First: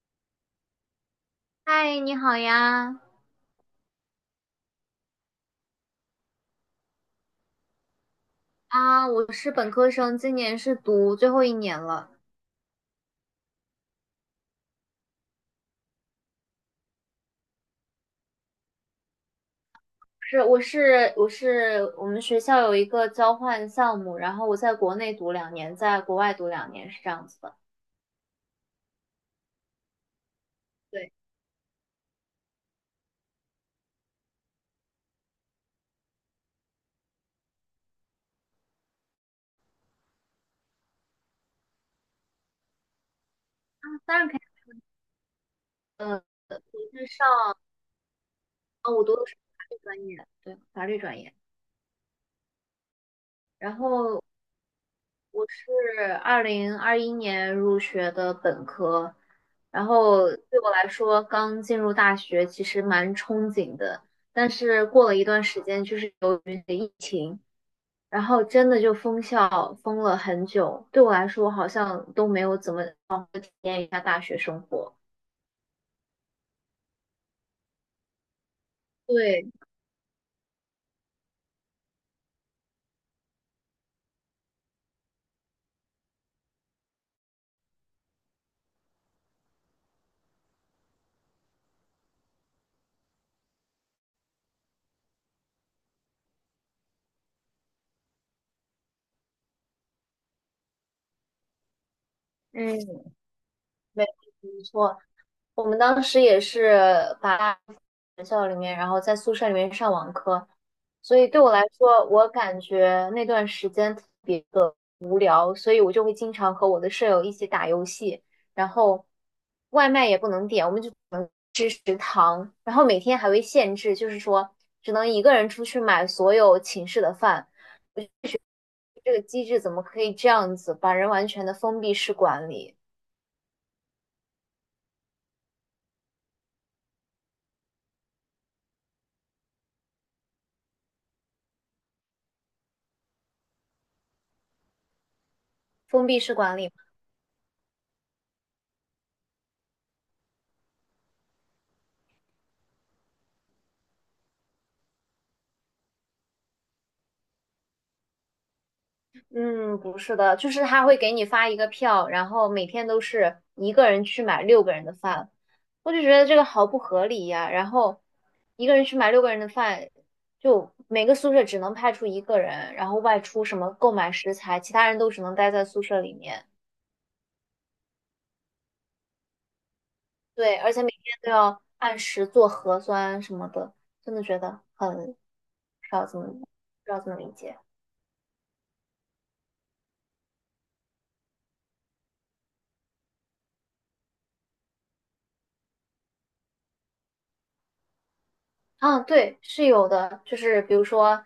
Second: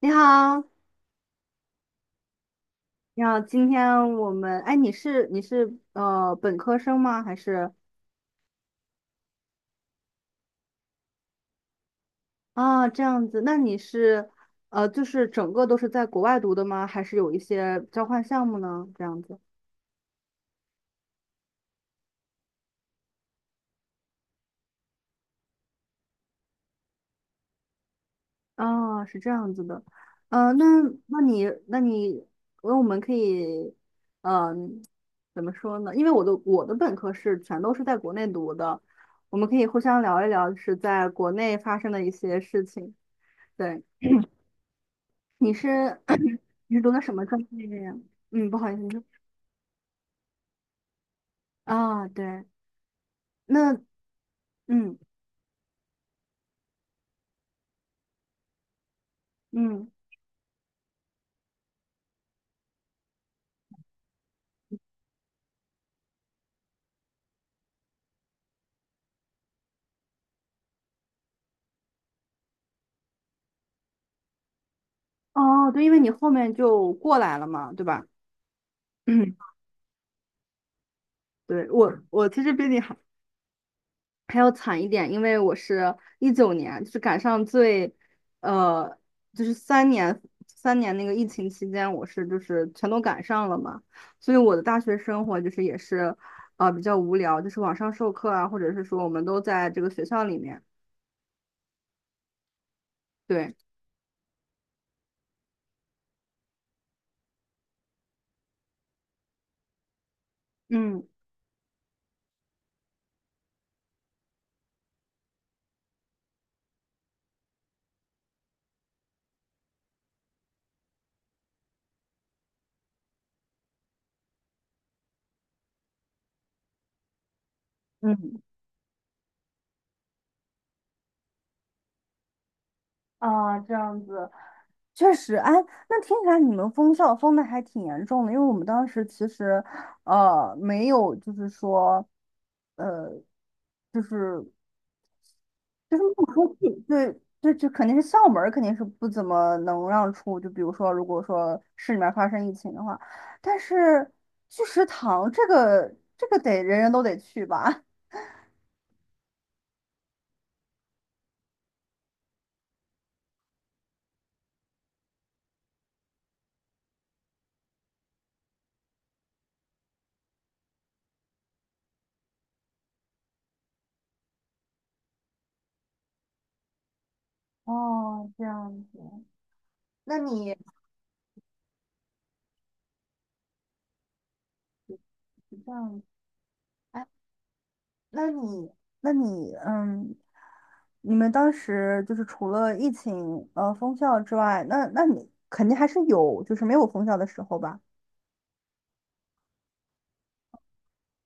你好，嗨，你好呀！你好，今天我们，哎，你是本科生吗？还是啊，我是本科生，今年是读最后一年了。啊这样子？那你是就是整个都是在国外读的吗？还是有一些交换项目呢？这样子是，我是我们学校有一个交换项目，然后我在国内读两年，在国外读两年，是这样子的。啊，是这样子的，那对，那你那我们可以，嗯、怎么说呢？因为我的本科是全都是在国内读的，我们可以互相聊一聊，就是在国内发生的一些事情。对。当然可以。你是 呃，我你是读的是什么上，专业呀？嗯，不好意思，你啊，说我读的是法律专业，对，法律专业。啊，对，那然后嗯我是2021年入学的本科，然嗯，后对我来说，刚进入大学其实蛮憧憬的，但是过了一段时间，就是由于疫情，然后真的就封校封了很久，对我来说好像都没有怎么体验一下大学生活。哦，对，因为你后面就过来了嘛，对吧？嗯，对，对，我其实比你还还要惨一点，因为我是一九年，就是赶上最呃，就是三年那个疫情期间，我是就是全都赶上了嘛，所以我的大学生活就是也是比较无聊，就是网上授课啊，或者是说我们都在这个学校里面，嗯，对。没没错，我们当时也是把。学校里面，然后在宿舍里面上网课，嗯。所以对我来说，我感觉那段时间特别无聊，所以我就会经常和我的舍友一起打游戏，然后外卖也不能点，我们就吃食堂，然后每天还会限制，就是说只能一个人出去买所有寝室的饭，嗯。这个机制怎么可以这样子把人完全的封闭式管理？啊，这样子，确实，哎，那听起来你们封校封的还挺严重的，因为我们当时其实，呃，没有，就是说，呃，就是就是封闭不式出管去，理。对，就肯定是校门儿肯定是不怎么能让出，就比如说，如果说市里面发生疫情的话，但是去食堂这个得人人都得去吧。嗯，不是的，就是他会给你发一个票，然后每天都是一个人去买六个人的饭，我就觉得这个好不合理呀。然后一个人去买六个人的饭，就每个宿舍只能派出一个人，然后外出什么购买食材，其他人都只能待在宿舍里面。哦，这样子，那你对，而且每天都要按时做核酸什么的，真的觉得很不这知样道子。怎么不知道怎么理解。那你，那你,你们当时就是除了疫情，封校之外，那你肯定还是有，就是没有封校的时候吧？啊，对，是有的，就是比如说，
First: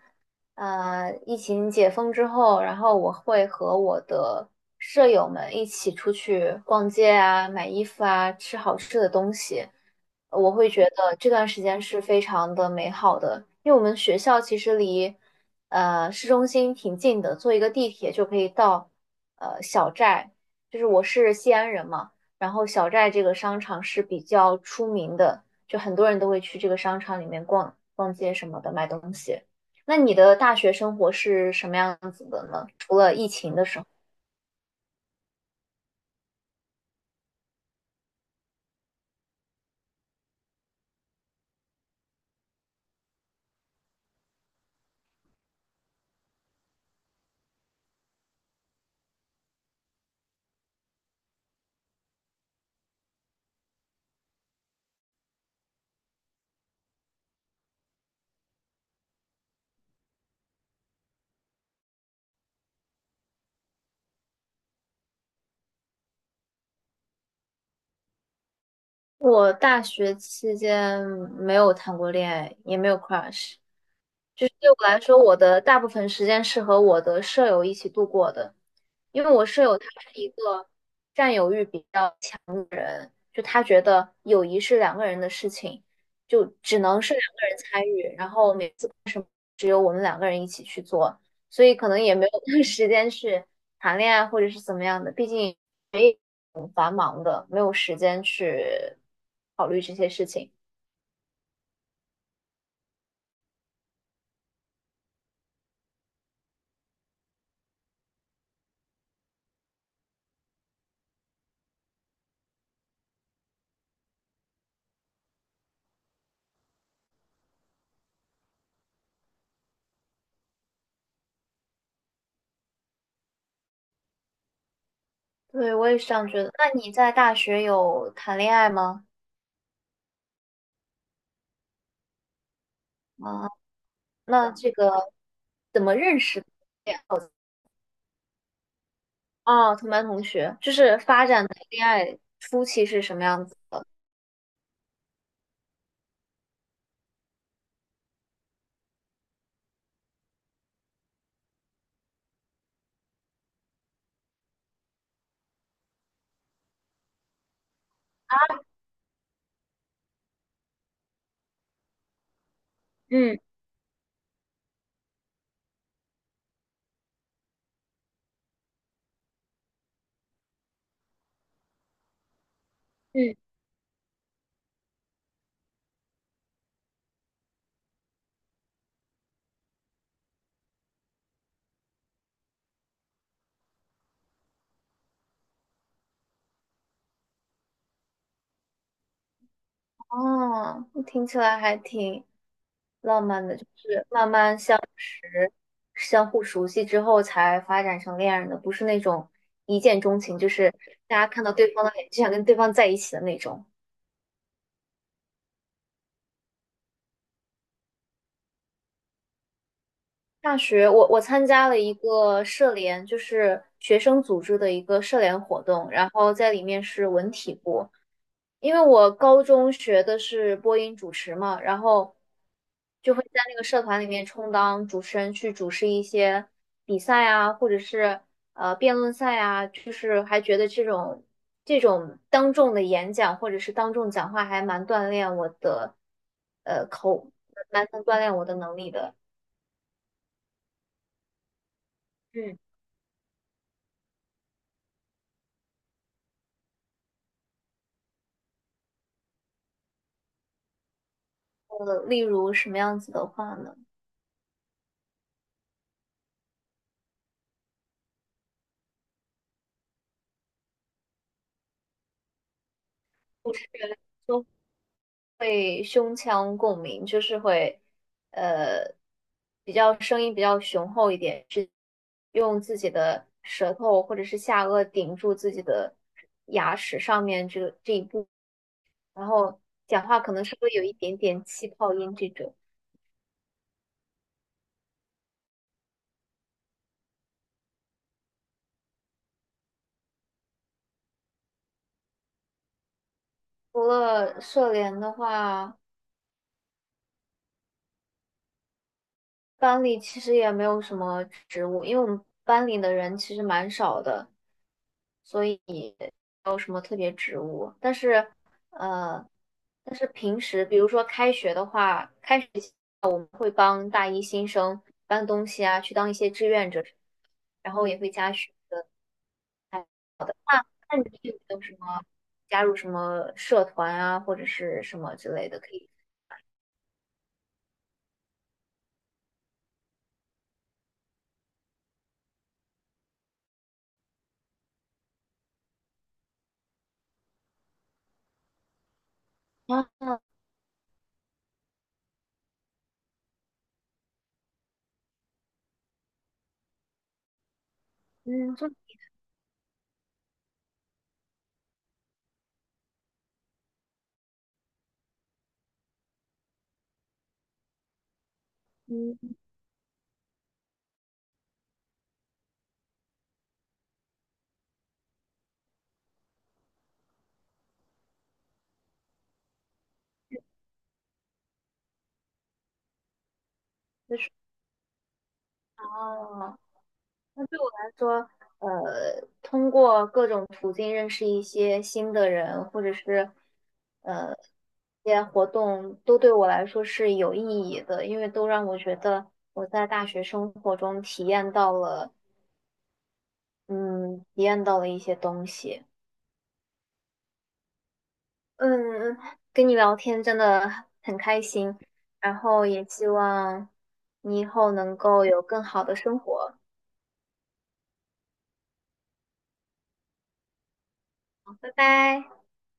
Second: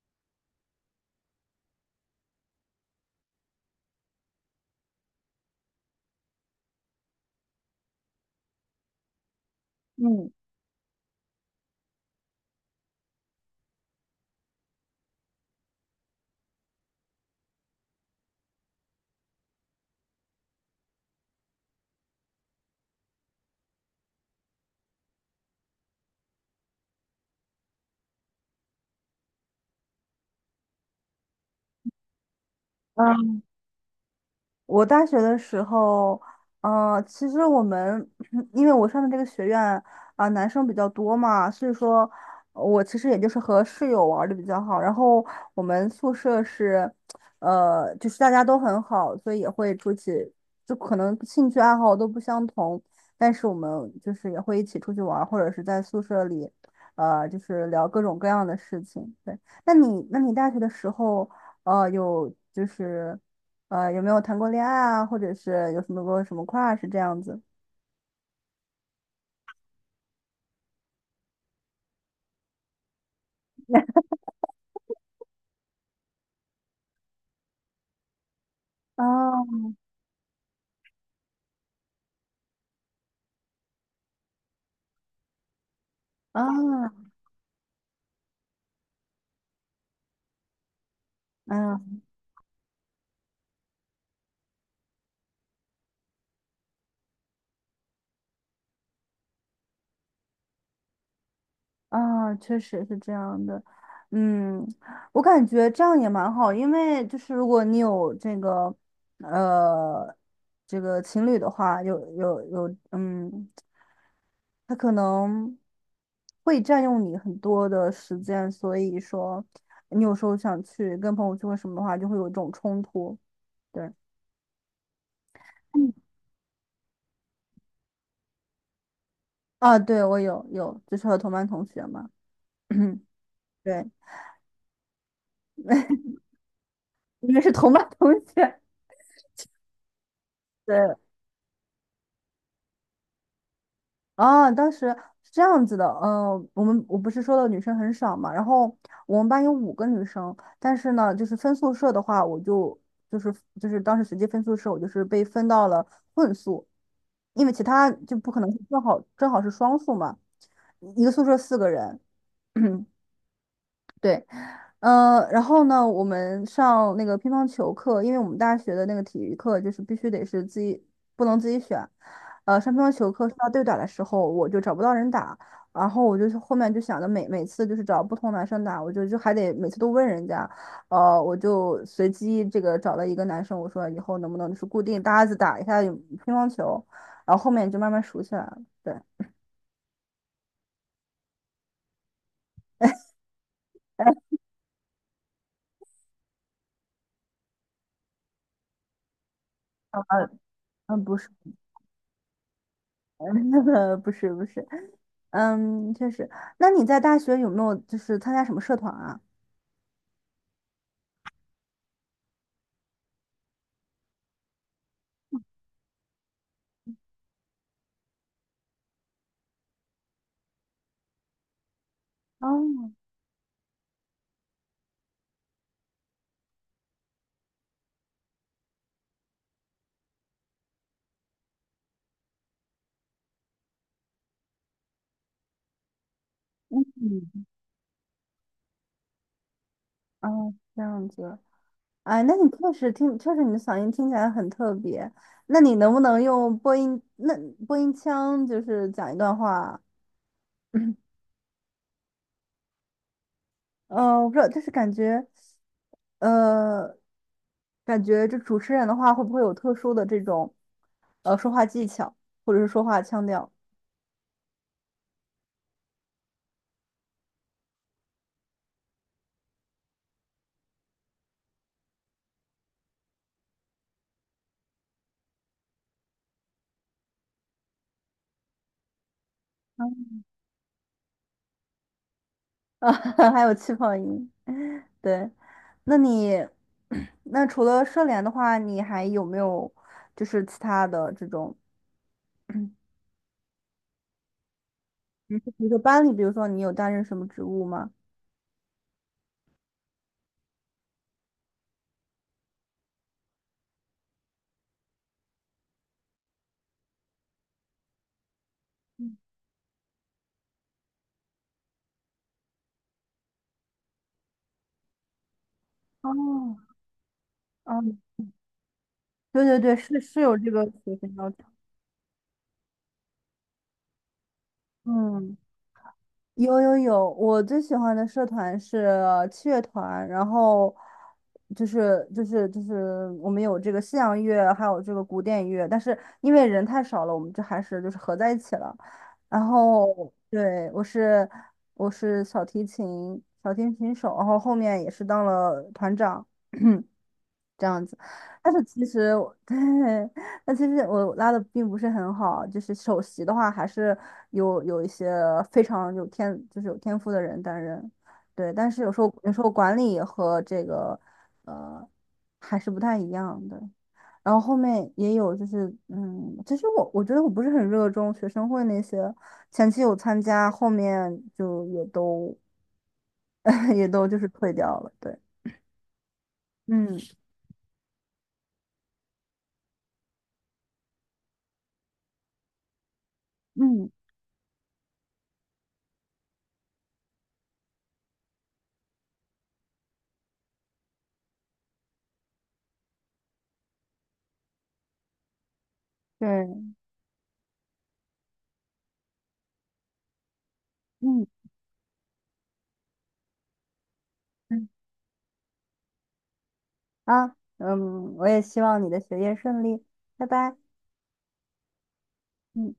疫情解封之后，然后我会和我的舍友们一起出去逛街啊，买衣服啊，吃好吃的东西。嗯，我会觉得这段时间是非常的美好的，因为我们学校其实离市中心挺近的，坐一个地铁就可以到小寨。就是我是西安人嘛，然后小寨这个商场是比较出名的。就很多人都会去这个商场里面逛逛街什么的，买东西。那你的大学生活是什么样子的呢？除了疫情的时候，我大学的时候，其实我们 因为我上的这个学院啊、男生比较多嘛，所以说我其实也就是和室友玩的比较好。然后我们宿舍是，就是大家都很好，所以也会出去，就可能兴趣爱好都不相同，但是我们就是也会一起出去玩儿，或者是在宿舍里，就是聊各种各样的事情。对，那你大学的时候，呃，有就是。呃，有没有谈过恋爱啊，或者是有什么过什么 crush 这样子？我大学期间没有谈过恋爱，也没有 crush。就是对我来说，我的大部分时间是和我的舍友一起度过的，因为我舍啊友他是一个占有欲比较强，就他觉得友谊是两个人的事情，就只能啊，是两个人参与，然后每次。只有我们两个人一起去做，所以可嗯，能也没有时间去谈恋爱或者是怎么样的，毕竟也挺繁忙的，没有时间去考虑这些事情。啊，确实是这样的。嗯，我感觉这样也蛮好，因为就是如果你有这个，呃，这个情侣的话，有有有，嗯，他可能会占用你很多的时间，所以说你有时候想去跟朋友聚会什么的话，就会有一种冲突。对。对，我也是这样觉得。那你在大学有谈恋爱吗？啊，对，我有，就是和同班同学嘛，啊，对，那这个怎么认识的呀？因为是同班同学，哦，同班同学，就对，是发展的恋爱初期是什么样子？啊，当时是这样子的，我们我不是说的女生很少嘛，然后我们班有五个女生，但是呢，就是分宿舍的话，我就是就是当时随机分宿舍，我就是被分到了混宿，因为其他就不可能是正好是双宿嘛，一个宿舍四个人，嗯对，然后呢，我们上那个乒乓球课，因为我们大学的那个体育课就是必须得是自己，不能自己选。上乒乓球课是嗯。要对打的时候，我就找不到人打，然后我就是后面就想着每次就是找不同男生打，我还得每次都问人家，我就随机这个找了一个男生，我说以后能不能就是固定搭子打一下乒乓球，然后后面就慢慢熟起来了。对，哦，那听起来还挺浪漫的，就是哎，慢慢相识、相互熟悉之后才发展成恋人的，不是那种一见呃，钟情，就是大不家是，看到对方的脸就想跟对方在一起的 那那种。个不是，不是。嗯，确实。那你在大学有没有就是参加什么社团啊？大学我参加了一个社联，就是学生组织的一个社联活动，然后在里面是文体部，因为我高中学的是播音主持嘛，然后哦，就会在那个社团里面充当主持人，去主持一些比赛啊，或者是辩论赛啊，就是还觉得这种当众的演讲或者是当众讲话还蛮锻炼我的呃口，嗯，蛮能锻炼我的能力的。哦，这样子。哎，那你嗯，确实听，确实你的嗓音听起来很特别。那你能不能用播音腔，就是讲一段话？例如什么样子的话呢？我不知道，就是感觉，呃，感觉这主持人的话会不会有特殊的这种，说话技巧，或者是说话腔调会胸腔共鸣，就是会呃比较声音比较雄厚一点，是用自己的舌头或者是下颚顶住自己的牙齿上面这一步，然后讲话可能是会有一点点气泡音这种。啊，还有气泡音？对，那你 那除了社联的话，你还有没有就是其他的这种，除了社联的比如话，说班里，比如说你有担任什么职务吗？班里其实也没有什么职务，因为我们班里的人其实蛮少的，所以没有什么特别职务。但是，呃，但是平时比如说开学的话，开学前我们会帮大一新生搬东西啊，去当一些志哦，愿者，然哦，后也会加学。对对对，哎，是是有这个学那你分要有求。没有什么加入什么社团啊，或者是什么之嗯，类的可以？有，我最喜欢的社团是器乐团，然后就是我们有这个西洋乐，还有这个古典乐，但是因为人太少了，我们就还是就是合在一起了。然啊，后对，我是小提琴手，然后后面也是当了团长。这样子。但嗯，是那其实我 对，但其实我拉的并不是很好，就是首席的话还是有一些非常有天，就是有天赋的人担任。对，但是有时候嗯，有时候管理和这个呃还是不太一样的。然后后面也有就是，嗯，其实我觉得我不是很热衷学生会那些，前期有参加，后面就也都 也都就是退掉了。对，哦。嗯那对通过各种途径认识一些新的人，或者是嗯，一些活动，都对我来说是有意义的，因为都让我觉得我在大学生活中体验到了，嗯，体验到了一些东西。对，嗯，跟你聊天真的很嗯开心，然后也希望你以嗯。后能够有更好的生活。啊，嗯，我也希望你的学业顺利，拜拜。拜拜。嗯。